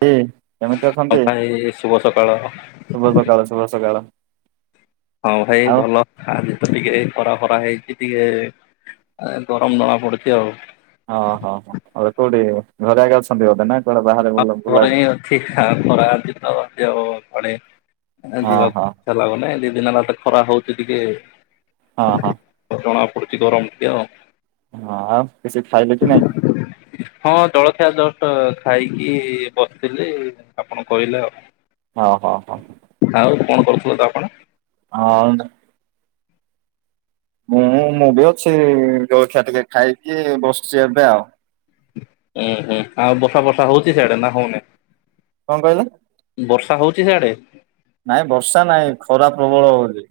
[unintelligible] କେମିତି ହଁ ଅଛନ୍ତି ଭାଇ ଶୁଭ ସକାଳ ଶୁଭ ସକାଳ ଶୁଭ ସକାଳ। ହଁ ଭାଇ ଆଉ ଭଲ। ଆଜି ତ ଟିକେ ଖରା ଫରା ହେଇଚି ଟିକେ ଗରମ ଜଣା ପଡୁଚି ଆଉ। ଓହୋ ହୋ ବେ କୋଉଠି ଘରେ ଆଗେ ଅଛନ୍ତି ବୋଧେ ନା କୁଆଡେ ବାହାରେ ବୁଲ ବୁଲା [unintelligible] ହେଲା ବନେ ହଁ ହଁ ଦି ଦିନ ହେଲା ଖରା ହଉଚି ଟିକେ ହଁ ହଁ। ଜଣା ପଡୁଛି ଗରମ ଟିକେ ଆଉ। ହଁ ଆଉ କିଛି ଖାଇଲେ କି ନାହିଁ? ହଁ ଜଳଖିଆ ଜଷ୍ଟ ଖାଇକି ବସିଥିଲି ଆପଣ କହିଲେ ଆଉ ହଁ ହଁ ହଁ ଆଉ କଣ କରୁଥିଲ ତ ଆପଣ [unintelligible] ମୁଁ ମୁଁ ବି ଅଛି ଜଳଖିଆ ଟିକେ ଖାଇକି ବସିଛି ଏବେ ଆଉ ଉୁଁ ହୁଁ ଆଉ ବର୍ଷା ବର୍ଷା ହଉଚି ସିଆଡେ ନା ହଉନି କଣ କହିଲେ ବର୍ଷା ହଉଛି ସିଆଡେ ନାଇଁ ବର୍ଷା ନାଇଁ ଖରା ପ୍ରବଳ ହଉଛି।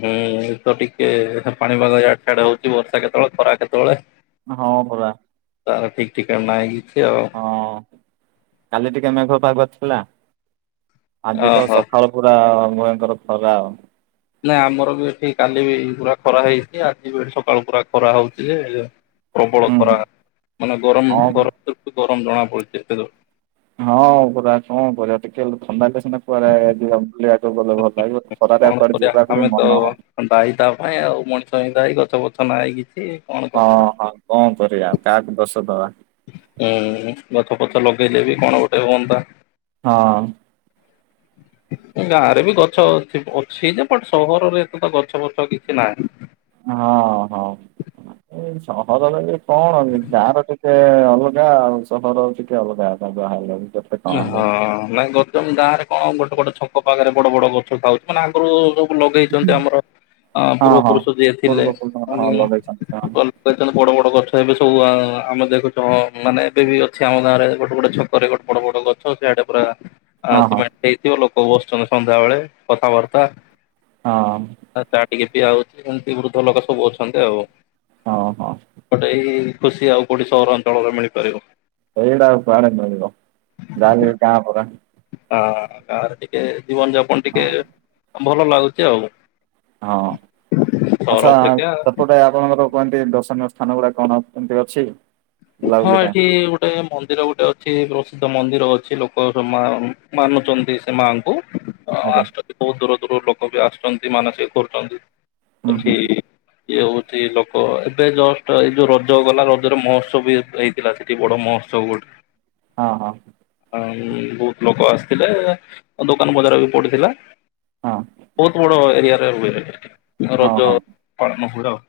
ହୁଁ ଏଇତ ଟିକେ ପାଣି ପାଗ ଇଆଡ଼େ ସିଆଡେ ହଉଛି ବର୍ଷା କେତେବେଳେ ଖରା କେତେବେଳେ। ହଁ ପରା ତାର ଠିକ୍ ଠିକଣା ନାହିଁ କିଛି ଆଉ ହଁ କାଲି ଟିକେ ମେଘୁଆ ପାଗ ଥିଲା ଆଜି ତ ଓହୋ ସକା ସକାଳୁ ପୁରା ଭୟଙ୍କର ଖରା ନାଇଁ ଆମର ବି ଏଠି କାଲି ବି ପୁରା ଖରା ହେଇଛି ଆଜି ବି ଏଠି ସକାଳୁ ପୁରା ଖରା ହଉଛି ଯେ ପ୍ରବଳ ହୁଁ ଖରା ହୁଁ ମାନେ ଗରମ ହଁ ଗରମ ଜଣା ପଡୁଛି ଏ ହଁ ପରା କଣ କରିବା ଟିକେ ଥଣ୍ଡା ହେଲେ ସିନା କୁଆଡେ ବୁଲିବାକୁ ଗଲେ ଭଲ ଲାଗିବ ଖରାରେ କୁଆଡେ ଯିବାକୁ ବି ମନ ହଉନି ଦାଇ ତା ପାଇଁ ଆଉ ମଣିଷ ପାଇଁ ଦାଇ ଗଛ ପଛ ନାହିଁ କିଛି କଣ ହଁ କରିବା ହଁ କଣ କରିବା କାହାକୁ ଦୋଷ ଦବା ହୁଁ ଗଛ ପଛ ଲଗେଇଲେ ବି କଣ ଗୋଟେ ହୁଅନ୍ତା ହଁ ଗାଁ ରେ ବି ଗଛ ଅଛି ଯେ ବଟ ସହରରେ ଏତେ ତ ଗଛ ଫଛ କିଛି ନାହିଁ ହଁ ହଁ ସହରରେ କଣ ଗାଁ ର ଟିକେ ଅଲଗା ଆଉ ସହର ଟିକେ ଅଲଗା ଯାହା ହେଲେ ବି କଣ ହେଲେ ହଁ ବି ନାହିଁ ଗାଁରେ କଣ ଗୋଟେ ଗୋଟେ ଛକ ପାଖରେ ବଡ ବଡ ଗଛ ମାନେ ଆଗରୁ ସବୁ ଲଗେଇଛନ୍ତି ଆମର ଅ ହଁ ପୂର୍ବ ହଁ। ପୁରୁଷ ଯିଏ ଥିଲେ ପୂର୍ବ ପୁରୁଷମାନେ ହଁ ଲଗେଇଛନ୍ତି ସେମାନେ ବଡ ବଡ ଗଛ ଏବେ ସବୁ ଆମେ ଦେଖୁଛ ମାନେ ଏବେ ବି ଅଛି ଆମ ଗାଁ ରେ ଗୋଟେ ଗୋଟେ ଛକରେ ଗୋଟେ ବଡ ବଡ ଗଛ ସିଆଡେ ପୁରା ହଁ ହଁ ସିମେଣ୍ଟ ହେଇଥିବ ଲୋକ ବସିଛନ୍ତି ସନ୍ଧ୍ୟାବେଳେ କଥାବାର୍ତ୍ତା ହଁ ଚା ଟିକେ ପିଆ ହଉଛି ସେମିତି ବୃଦ୍ଧ ଲୋକ ସବୁ ଅଛନ୍ତି ଆଉ ହଁ ହଁ ଗୋଟେ ଏଇ ଖୁସି ଆଉ କୋଉଠି ସହରାଞ୍ଚଳରେ ମିଳିପାରିବ ଏଇଟା କୁଆଡେ ମିଳିବ ଯାହେଲେ ଗାଁ ପରା ହଁ ଗାଁରେ ଟିକେ ଜୀବନ ଯାପନ ହଁ ଟିକେ ଭଲ ଲାଗୁଛି ଆଉ ହଁ ସହର ଆଚ୍ଛା ଅପେକ୍ଷା ସେପଟେ ସେଟା ଆପଣଙ୍କର କୁହନ୍ତି ଦର୍ଶନୀୟ ସ୍ଥାନ ଗୁଡା କଣ କେମିତି ଅଛି ହଁ ବୁଲାବୁଲି ପାଇଁ ଏଠି ଗୋଟେ ମନ୍ଦିର ଗୋଟେ ଅଛି ପ୍ରସିଦ୍ଧ ମନ୍ଦିର ଅଛି ଲୋକ ମା ମାନୁଛନ୍ତି ସେ ମାଙ୍କୁ ଆଜ୍ଞା ଆସୁଛନ୍ତି ବହୁତ ଦୂର ଦୂରରୁ ଲୋକ ବି ଆସୁଛନ୍ତି ମାନସିକ କରୁଛନ୍ତି ହୁଁ ହୁଁ ଏଠି ହୁଁ ଇଏ ହଉଛି ଲୋକ ଏବେ ଜଷ୍ଟ ଏଇ ଯୋଉ ରଜ ଗଲା ରଜରେ ମଷ୍ଟ ମହୋତ୍ସବ ହେଇଥିଲା ସେଠି ବଡ ମହୋତ୍ସବ ଗୋଟେ ହଁ ହଁ ହଁ ବହୁତ ଲୋକ ଆସିଥିଲେ ଦୋକାନ ବଜାର ବି ପଡିଥିଲା। ହଁ। ବହୁତ ବଡ ଏରିଆରେ ରୁହେ ହଁ ରଜ ହଁ ପାଳନ ହୁଏ ଆଉ।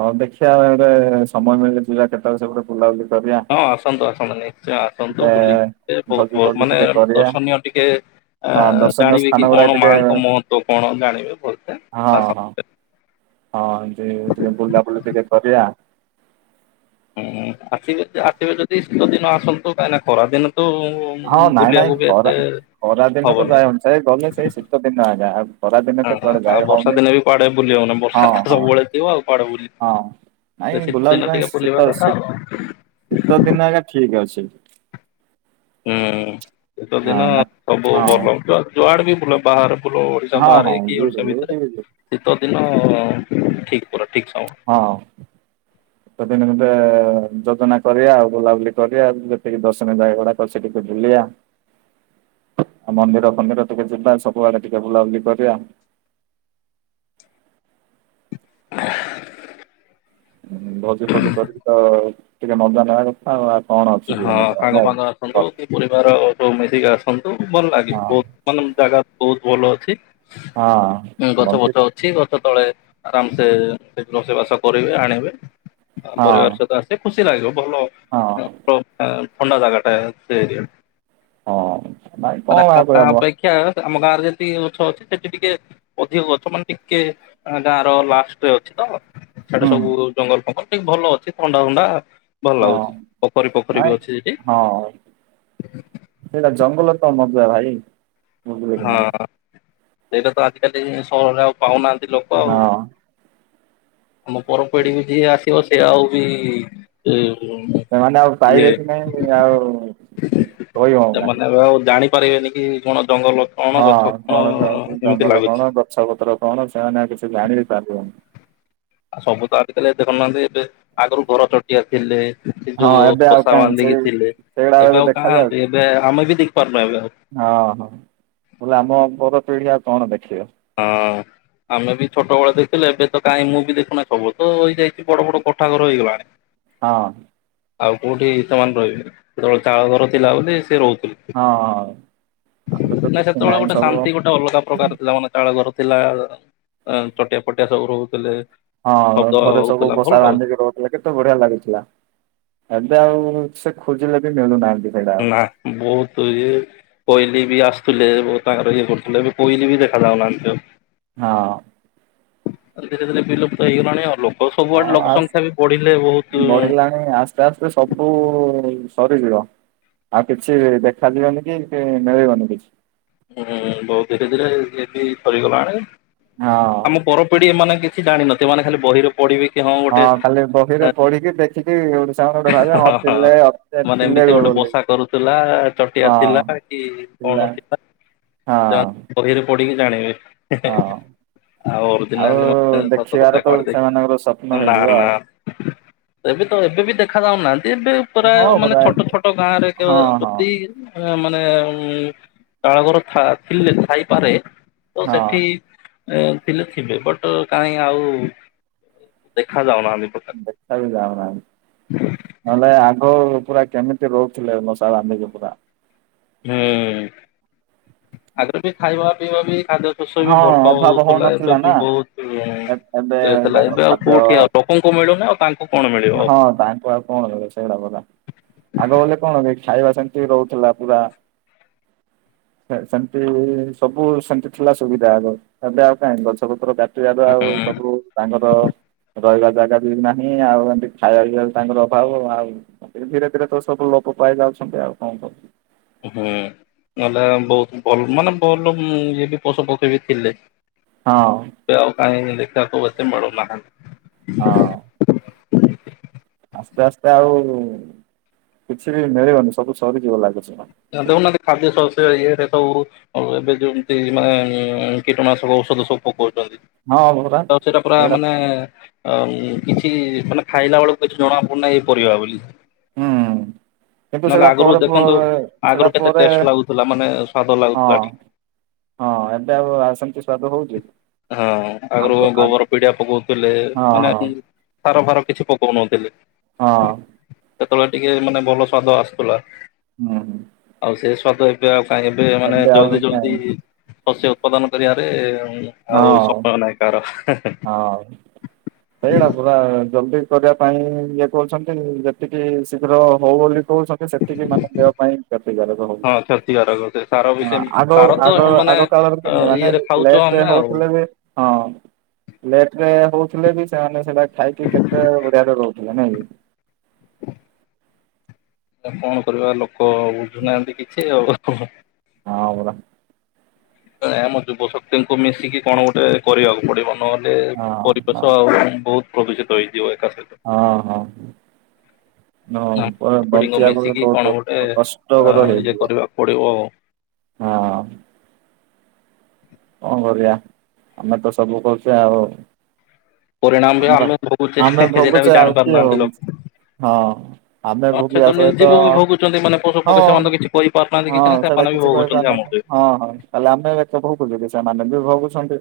ହଁ ଦେଖିବା ଗୋଟେ ସମୟ ମିଳିଳେ ଯିବା କେତେବେଳେ ସେପଟେ ବୁଲାବୁଲି କରିବା। ହଁ ଆସନ୍ତୁ ଆସନ୍ତୁ ନିଶ୍ଚୟ ଆସନ୍ତୁ ଗୋଟେ ବୁଲିିକି ସେ ଭୋଜି ବହୁତ ଫୋଜି ମାନେ ଟିକେ କରିବା ଦର୍ଶନୀୟ ଟିକେ ଆ ହଁ ଦର୍ଶନୀୟ ଜାଣିବେ କି ସ୍ଥାନ ଗୁଡାକ କଣ ଟିକେ ମାଙ୍କ ମହ ତ୍ୱ କଣ ଜାଣିବେ ଭଲସେ ହଁ ଆସ ହଁ ହଁ ଯିବି ଟିକେ ବୁଲାବୁଲି ଟିକେ କରିବା ହୁଁ ଆସିବେକି ଆସିବେ ଯଦି ଶୀତ ଦିନ ଆସନ୍ତୁ କାହିଁକିନା ଖରା ଦିନ କୁ ହଁ ନାଇଁ ନାଇଁ ଖରା ଖରା ଦିନ ତ ହବନି ଯାଇହବନି ସେଇ ଗଲେ ସେଇ ଶୀତ ଦିନ ଆଜ୍ଞା ଆଉ ଖରା ଦିନ ହଁ ତ କୁଆଡେ ଆଉ ବର୍ଷା ହଉନି ଦିନେ ବି କୁଆଡେ ବୁଲି ହବନି ହଁ ବର୍ଷା ତ ହଁ ସବୁବେଳେ ଥିବ ଆଉ କୁଆଡେ ବୁଲି ହଁ। ସେ ନାଇଁ ଶୀତ ଦିନ ବୁଲାବୁଲି ପାଇଁ ଟିକେ ବୁଲିବା ଶୀତ କଥା ଶୀ ଆଉ ହୁଁ। ଶୀତ ଦିନ ଆଜ୍ଞା ଠିକ ଅଛି। ହୁଁ ଶୀତ ଦିନ ହଁ ନା ସବୁ ହଁ ଭଲ ଜୁ ଯୁଡେ ବି ବୁଲ ବାହରେ ଭଲ ଓଡିଶା ହଁ ବାହାରେ ହଁ କି ଯୋଉଠି ଓଡିଶା ଯୋଉଠି ଭିତରେ ଶୀତ ଦିନ ଠିକ ପରା ଠିକ ସମୟ ହଁ। ସେଦିନ [unintelligible] ଯୋଜନା କରିବା ଆଉ ବୁଲାବୁଲି କରିବା ଯେତିକି ଦର୍ଶନୀ ଜାଗା ଗୁଡାକ ସେ ଟିକେ ବୁଲିବା ମନ୍ଦିର ଫନ୍ଦିର ଟିକେ ଯିବା ସବୁଆଡେ ଟିକେ ବୁଲାବୁଲି କରିବା। ହ ହଁ ଭୋଜି ଫୋଜି କରିକି ତ ଟିକେ ମଜା ନେବା କଥା ଆଉ ଆଉ କଣ ଅଛି ହଁ ଜୀବନ ରେ ନାଇଁ କି? ସାଙ୍ଗମାନେ ଆସନ୍ତୁ କି ପରିବାର ସୋଉ ମିଶିକି ଆସନ୍ତୁ ଭଲ ଲାଗେ ବହୁତ ମାନେ ଜାଗା ବହୁତ ଭଲ ଅଛି ହଁ ମନ୍ଦିର ଗଛପଛ ଅଛି ଗଛ ତଳେ ଆରାମ ସେ ରୋଷେଇ ବାସ କରିବେ ଆଣିବେ ଆ ପରିବାର ହଁ ସହିତ ଆସ ସେ ଖୁସି ଲାଗିବ ଭଲ ହଁ। [unintelligible] ଥଣ୍ଡା ଜାଗା ଟ ସେଇ ଏରିଆ ହଁ ନାଇଁ କଣ ଆଉ [unintelligible] କହିହବ ଦେଖିଆ ଆମ ଗାଁରେ ଯେତିକି ଗଛ ଅଛି ସେଠି ଟିକେ ଅଧିକ ଗଛ ମାନେ ଟିକେ ଗାଁ ର ଲାଷ୍ଟରେ ଅଛି ତ। ସେଠେ ହୁଁ ସବୁ ଜଙ୍ଗଲ ଫଙ୍ଗଲ ଟିକେ ଭଲ ଅଛି ଥଣ୍ଡା ଫଣ୍ଡା ଭଲ ହଁ ଲାଗୁଚି। ନାଇଁ ହଁ ସେଟା ଜଙ୍ଗଲ ତ ମଜା ଭାଇ। ବୁଝିଲେ କି ହଁ ନା ସେଇଟା ତ ଆଜିକାଲି ସହରରେ ଆଉ ପାଉନାହାନ୍ତି ଲୋକ ଆଉ। ହଁ ଆମ ପରପିଢି କି ଯିଏ ଆସିବ ସିଏ ଆଉ ବି [unintelligible] ସେମାନେ ଆଉ ଇଏ ପାଇବେ କି ନାଇଁ ଆଉ କହି ହଉନାହିଁ ସେମାନେ କଣ ଆଉ ଜାଣିପାରିବେନି କି କଣ ଜଙ୍ଗଲ କଣ ଗଛ ହଁ କଣ ଜ ଏମିତି ଜଙ୍ଗଲ ଲାଗୁଛି। କଣ ଗଛ ପତ୍ର କଣ ସେମାନେ ଆଉ କିଛି ଜାଣି ବି ପାରିବେନି। ଆଉ ସବୁ ତ ଆଜିକାଲି ଦେଖୁନାହାନ୍ତି ଏବେ ଆଗରୁ ଘର ଚଟିଆ ଥିଲେ। ସେ ହଁ ଯୋଉ ଏବେ ଆଉ ବଷା କାହିଁ ସେଇ ବାନ୍ଧିକି ଥିଲେ ସେଇଗୁଡା ଏବେ ଆଉ ଦେଖାଯାଉଛି କାହାନ୍ତି ଏବେ ଆମେ ବି ଦେଖିପାରୁନୁ ଏବେ ଆଉ। ହଁ ହଁ ବୋଇଲେ ଆମ ବର ପିଢି ଆଉ କଣ ଦେଖିବା। ହଁ। ଆମେ ବି ଛୋଟବେଳେ ଦେଖିଲୁ ଏବେ ତ କାହିଁ ମୁଁ ବି ଦେଖୁନାହିଁ ସବୁ ତ ହେଇଯାଇଚି ବଡ ବଡ କୋଠା ଘର ହେଇଗଲା। ହଁ। ଆଉ କୋଉଠି ସେମାନେ ରହିବେନି ଯେତେବେଳେ ଚାଳ ଘର ଥିଲା ବୋଲି ସେ ରହୁଥିଲେ। ହଁ ହଁ ଆଗ ତ ନା କିଛି ସେତେବେଳେ ନାହିଁ ଗୋଟେ ସବୁ ଶାନ୍ତି ଗୋଟେ ଅଲଗା ପ୍ରକାର ଥିଲା ମାନେ ତାଳଘର ଥିଲା ଆଁ ଚଟିଆ ଫଟିଆ ସବୁ ରହୁଥିଲେ। ହଁ ଶବ୍ଦ ଘରେ ସବୁ ହଉଥିଲା ଭଲ ବସା ଲାଗୁଥିଲା। ରାନ୍ଧିକି ରହୁ ହେଲେ କେତ ବଢିଆ ଲାଗୁଥିଲା ଏବେ ଆଉ ସେ ଖୋଜିଲେ ବି ମିଳୁନାହାନ୍ତି। ସେଇଟା ଆଉ ନା ବହୁତ ଇଏ କୋଇଲି ବି ଆସୁଥିଲେ ତାଙ୍କର ଇଏ କରୁଥିଲେ ଏବେ କୋଇଲି ବି ଦେଖା ଯାଉନାହାନ୍ତି ଆଉ ହଁ ଧୀରେ ଧୀରେ ବିଲୁପ୍ତ ହେଇଗଲାଣି ଆଉ ଲୋକ ସବୁଆଡେ ହଁ ଲୋକ ସଂଖ୍ୟା ବି ବଢିଲେ ବହୁତ ନାଇ ଆସ୍ତେ ଆସ୍ତେ ସବୁ ସରିଯିବ। ଆଉ କିଛି ଦେଖାଯିବନି କି କି ମିଳିବନି କିଛି ହୁଁ ବହୁତ ଧୀରେ ଧୀରେ ଇଏ ବି ସରିଗଲାଣି ହଁ ଆମ ପର ପିଢି ଏମାନେ କିଛି ଜାଣିନଥିବେ ଏମାନେ ଖାଲି ବହିରେ ପଢିବେ କି ହଁ ଗୋଟେ ହଁ ଖାଲି ବହିରେ ପଢିକି ଦେଖିବି ଗୋଟେ ସାଙ୍ଗ ଗୋଟେ ଭାବେ ହଁ ପିଲେ ମାନେ ଏମିତି ଗୋଟେ ବସା କରୁଥିଲା ହଁ ଚଟିଆ ଥିଲା କି କଣ ଥିଲା? ହଁ କଣ ବହିରେ ପଡିକି ଜାଣିବେ। ହଁ ଆଉ ଓରିଜିନାଲ ମେ ଦେଖିବାର ସତକଥା ତ ସେମାନଙ୍କର ସ୍ୱପ୍ନ କରିଦେଇ ନା ହେଇଯିବ ଆଉ। ନା ଏବେ ତ ଏବେ ବି ଦେଖା ଯାଉନାହାନ୍ତି ଏବେ ପୁରା ହଁ ମାନେ ପରା ଛୋଟ ଛୋଟ ଗାଁ ରେ ହଁ ହଁ ଯଦି ଆ ମାନେ ଉ ଚାଳଘର ଥା ଥିଲେ ଥାଇପାରେ ତ ହଁ ସେଠି ଏ ଥିଲେ ଥିବେ ବଟ କାହିଁ ଆଉ ଦେଖା ଯାଉନାହାନ୍ତି ପ୍ରକାର ଦେଖା ବି ଯାଉନାହାନ୍ତି। ନହେଲେ ଆଗ ପୁରା କେମିତି ରହୁଥିଲେ ମଶା ରାନ୍ଧିକି ପୁରା ହୁଁ [unintelligible] ଆଗ ବି ଖାଇବା ପିଇବା ବି ଖାଦ୍ୟ ଫସଲ ହଁ ଭଲ ଅଭାବ ହଉଥିଲା ଏବେ ହଉନଥିଲା ବି ନା। ଏବେ ବହୁତଥିଲା ତାଙ୍କର ଏବେ ଆଉ ଖାଦ୍ୟ କୋଉଠି ଆଉ ଲୋକଙ୍କୁ ମିଳୁନି ଆଉ ତାଙ୍କୁ କଣ ମିଳିବ ଆଉ [unintelligible] ସେଇଡା ଗଲା ଆଗ ଗଲେ କଣ କି ଖାଇବା ସେମିତି ରହୁଥିଲା ପୁରା ସେ ସେମିତି ସବୁ ସେମି଼ ଥିଲା ସୁବିଧା ଆ ଏବେ ଆଉ କାଇଁ ଗଛ ପତ୍ର କାଟିବାରୁ ଆଉ ହୁଁ। ସବୁ ତାଙ୍କର ରହିବା ଜାଗା ବି ନାହିଁ ଆଉ ଏମିତି ଖାଇବା ପିଇବା ତାଙ୍କର ଅଭାବ ଆଉ ଧୀରେ ଧୀରେ ତ ସବୁ ଲୋପ ପାଇ ଯାଉଚନ୍ତି ଆଉ କଣ କହୁଚୁ ହୁଁ ନହେଲେ ବହୁତ ଭଲ ମାନେ ଭଲ ଇଏ ବି ପଦ୍ ପଦେବି ବି ଥିଲେ ହଁ ସେ ଆଉ [unintelligible] ନାହାନ୍ତି। ହଁ। ଆସ୍ତେ ଆସ୍ତେ ଆଉ କିଛି ବି ମିଳିବନି ସବୁ ସରିଯିବ ଲାଗୁଚି। ନ ଦେବୁ ନଅ ଖାଦ୍ୟ ଶସ୍ୟ ଇଏରେ ସବୁ ଆଉ ଏବେ ଯେମିତି ମାନେ କୀଟନାଶକ ଔଷଧ ସବୁ ପକଉଚନ୍ତି [unintelligible] ହଁ ପରା ତ ସେଇଟା ପୁରା ମାନେ ଆଉ କିଛି ମାନେ ଖାଇଲା ବେଳକୁ କିଛି ଜଣା ପଡୁନାହିଁ ଏ ପରିବା ବୋଲି ହୁଁ କିନ୍ତୁ ନହେଲେ ସେଇଟା ଆଗରୁ ପରେ ଦେଖନ୍ତୁ ପରେ ଆଗରୁ ସେଇଟା କେତେ ପରେ ଟେଷ୍ଟ ଲାଗୁଥିଲା ମାନେ ସ୍ଵାଦ ହଁ ଲାଗୁଥିଲା ଟିକେ ହଁ ଏବେ ଆଉ ସେମିତି ସ୍ୱାଦ ହଉଚି ହଁ, ଆଗରୁ ଗୋବର ପିଡିଆ ପକଉଥିଲେ ହଁ ମାନେ ହଁ ସାର ଫାର କିଛି ପକଉନଥିଲି। ହଁ ସେତେବେଳେ ଟିକିଏ ମାନେ ଭଲ ସ୍ଵାଦ ଆସୁଥିଲା। ହୁଁ ହୁଁ। ଆଉ ସେ ସ୍ବାଦ ଏବେ ଆଉ କାହିଁ। ଏବେ ମାନେ ଆଉ ଜଲଦି ଜଲଦି କାଇଁ ଶସ୍ୟ ଉତ୍ପାଦନ କରିବାରେ ଆଉ ସଫଳ ନାହିଁ କାହାର। ହାଉ। ସେଇଟା ପୁରା ଜଲଦି କରିବା ପାଇଁ ଇଏ କହୁଚନ୍ତି। ଯେତିକି ଶୀଘ୍ର ହୋଉ ବୋଲି କହୁଚନ୍ତି। ସେତିକି ମାନେ ଦେହ ପାଇଁ କ୍ଷତିକାରକ ହୋଉ ହଁ କ୍ଷତିକାରକ ଦେ ସାର। ବି ହଁ ସେମିତି ଆଗ, ସାର ତ ଆଗ, ମାନେ ଆଗ କାଳର ଥିଲେ ମାନେ ଇଏରେ ଖାଉଛୁ ଲେଟ୍ ରେ ଆମେ ଆଉ। ହୋଉଥିଲେ ବି ହଁ ଲେଟ୍ ରେ ହୋଉଥିଲେ ବି ସେମାନେ ସେଡା ଖାଇକି କେତେ ବଢିଆରେ ରହୁ ଇଆ ନାଇ। ଆ କଣ କରିବ ଲୋକ ବୁଝୁନାହାନ୍ତି କିଛି ଆଉ ହଁ ପରା। ନାଇଁ ଆମ ଯୁବଶକ୍ତିଙ୍କୁ ମିଶିକି କଣ ଗୋଟେ କରିବାକୁ ପଡିବ। ନହେଲେ ହଁ ପରିବେଶ ଆଉ ବହୁତ୍ ପ୍ରଦୂଷିତ ହେଇଯିବ ଏକା ସହିତ। ହଁ ହଁ। ନ ବ ପିଢିଙ୍କୁ ବଞ୍ଚିବାକୁ ମିଶିକି କଣ ବହୁତ୍ ଗୋଟେ ଅ କଷ୍ଟକର ଇଏ ହେଇଯିବ। କରିବାକୁ ପଡିବ ଆଉ। ହଁ। କଣ କରିବା। ଆମେ ତ ସବୁ କରୁଚେ ଆଉ ପରିଣାମ ବି ଆମର ଆମେ ଭୋଗୁଛେ ଆମେ ସେଇଟା ବି ଭୋଗୁଚେ। ଆଉ ଜାଣି କିଏ ପାରୁନାହାନ୍ତି ଭୋଗୁ ଲୋକ। ହଁ ଆମେ ସେ ଭୋଗିବା ତ ସହିତ ନିଜେ ବି ଭୋଗୁଛନ୍ତି ମାନେ ପଶୁ ହଁ ପକ୍ଷୀ ସେମାନେ ତ କିଛି କରିପାରୁନାହାନ୍ତି ହଁ କିଛି ନାହିଁ ସେଡା ସେମାନେ ବି କିଛି କହି ପାରୁ ଭୋଗୁଛନ୍ତି ନାହାନ୍ତି। ଆମଠୁ। ହଁ ହଁ। ତାହଲେ ଆମେ ସବୁ ଭୁବୁଛୁ କି ସେମାନେ ବି ଭୋଗୁଛନ୍ତି।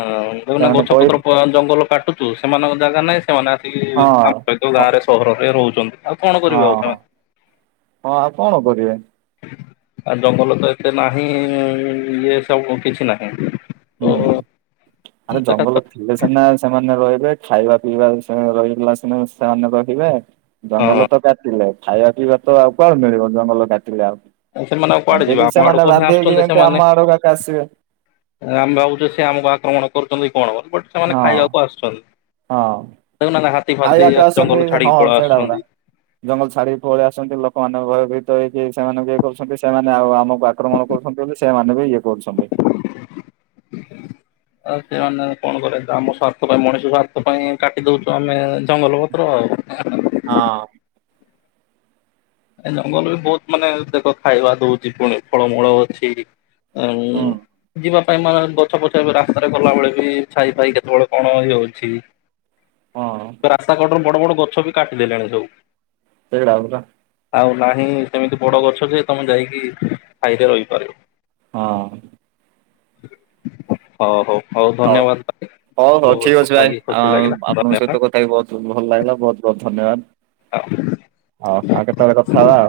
ହଁ ଦେଖନା ସେମାନେ ଗଛ କହି ପତ୍ର ଜଙ୍ଗଲ କାଟୁଛୁ ସେମାନଙ୍କ ଜାଗା ନାହିଁ ସେମାନେ ଆସିକି ହଁ ଆମ ନିଜ ଗାଁ ରେ ସହରରେ ରହୁଛନ୍ତି। ଆଉ କଣ କରିବେ ଆଉ ହଁହଁ ସେମାନେ। ହଁ ଆଉ କଣ କରିବେ? ଆ ଜଙ୍ଗଲ ତ ଏତେ ନାହିଁ ଇଏ ସବୁ କିଛି ନାହିଁ। ତ ହୁଁ ଆରେ ଦେଖା ଜଙ୍ଗଲ ଥିଲେ ସିନା ସେମାନେ ରହିବେ ଖାଇବା ପିଇବାରେ ସେ ରହିଗଲା ସିନା ସେମାନେ ରହିବେ। ଜଙ୍ଗଲ ହଁ ତ କାଟିଲେ। ଖାଇବା ପିଇବା ତ ଆଉ କଣ ମିଳିବ? ଜଙ୍ଗଲ କାଟିଲେ ଆଉ ସେମାନେ ଆଉ କୁଆଡେ ଯିବେ ଏବେବି ଆମ ସେମାନେ ଆଡକୁ ହିଁ ବାଧ୍ୟ ହେଇକି ଆସୁଛନ୍ତି ଏମିତି ସେମାନେ। ଆମ ଆଡକୁ କାକୁ ଆସିବେ। ଆମେ ଭାବୁଛେ ସେ ଆମକୁ ଆକ୍ରମଣ କରୁଛନ୍ତି କଣ କ ବଟ ସେମାନେ ହଁ ଖାଇବାକୁ ଆସୁଛନ୍ତି। ହଁ। ତନା ନା [unintelligible] ହାଇ ଯାକ ଅଛନ୍ତି ହଁ ସେଇଟା ପରା। ଜଙ୍ଗଲ ଛାଡିକି ପଳେଇ ଆସଛନ୍ତି ଲୋକମାନେ ଭୟଭୀତ ହେଇକି ସେମାନଙ୍କୁ ଇଏ କରୁଛନ୍ତି ସେମାନେ ଆଉ ଆମ ପାଖ ଆକ୍ରମଣ କରୁଛନ୍ତି ବୋଲି ସେମାନେ ବି ଇଏ କରୁଛନ୍ତି। ଆ ସେମାନେ କଣ କରେ ଆମ ସ୍ୱାର୍ଥ ପାଇଁ ମଣିଷ ସ୍ୱାର୍ଥ ପାଇଁ କାଟି ଦଉଛୁ ଆମେ ଜଙ୍ଗଲ ଉ [unintelligible] ହଁ। ଏ ଜଙ୍ଗଲ ବି ବହୁତ ମାନେ ଦେଖ ଖାଇବା ଦଉଛି ପୁଣି ଫଳମୂଳ ଅଛି। ଏଇଁ ହୁଁ ଯିବା ପାଇଁ ମାନେ ବ ଗଛ ପଛ ବି ରାସ୍ତାରେ ଗଲାବେଳେ ବି ଛାଇ ଫାଇ କେତେବେଳେ କଣ ଇଏ ହଉଛି। ହଁ ରାସ୍ତା କଡର ବଡ ବଡ ଗଛ ବି କାଟିଦେଲେଣି ସବୁ। ସେଇ ହ୍ର [unintelligible] ଆଉ ନାହିଁ ସେମିତି ବଡ ଗଛ ଯେ ତମେ ଯାଇକି ଛାଈରେ ରହିପାରିବ। ହଁ। ହଉ ହଉ ହଉ ଧନ୍ୟବାଦ ଭାଇ। ହଉ ହଉ ବହୁତ ଠିକ ଅଛି କଥା ଭାଇ। ହେଇକି ଖୁସି ଲାଗିଲା ଆପଣଙ୍କ ଧନ୍ୟବାଦ। ସହିତ କଥା ହେଇ ବହୁତ ଭଲ ଲାଗିଲା ବହୁତ ବହୁତ ଧନ୍ୟବାଦ। ହଁ। ହଉ ଆଉ କେତେବେଳେ କଥା ହେବା।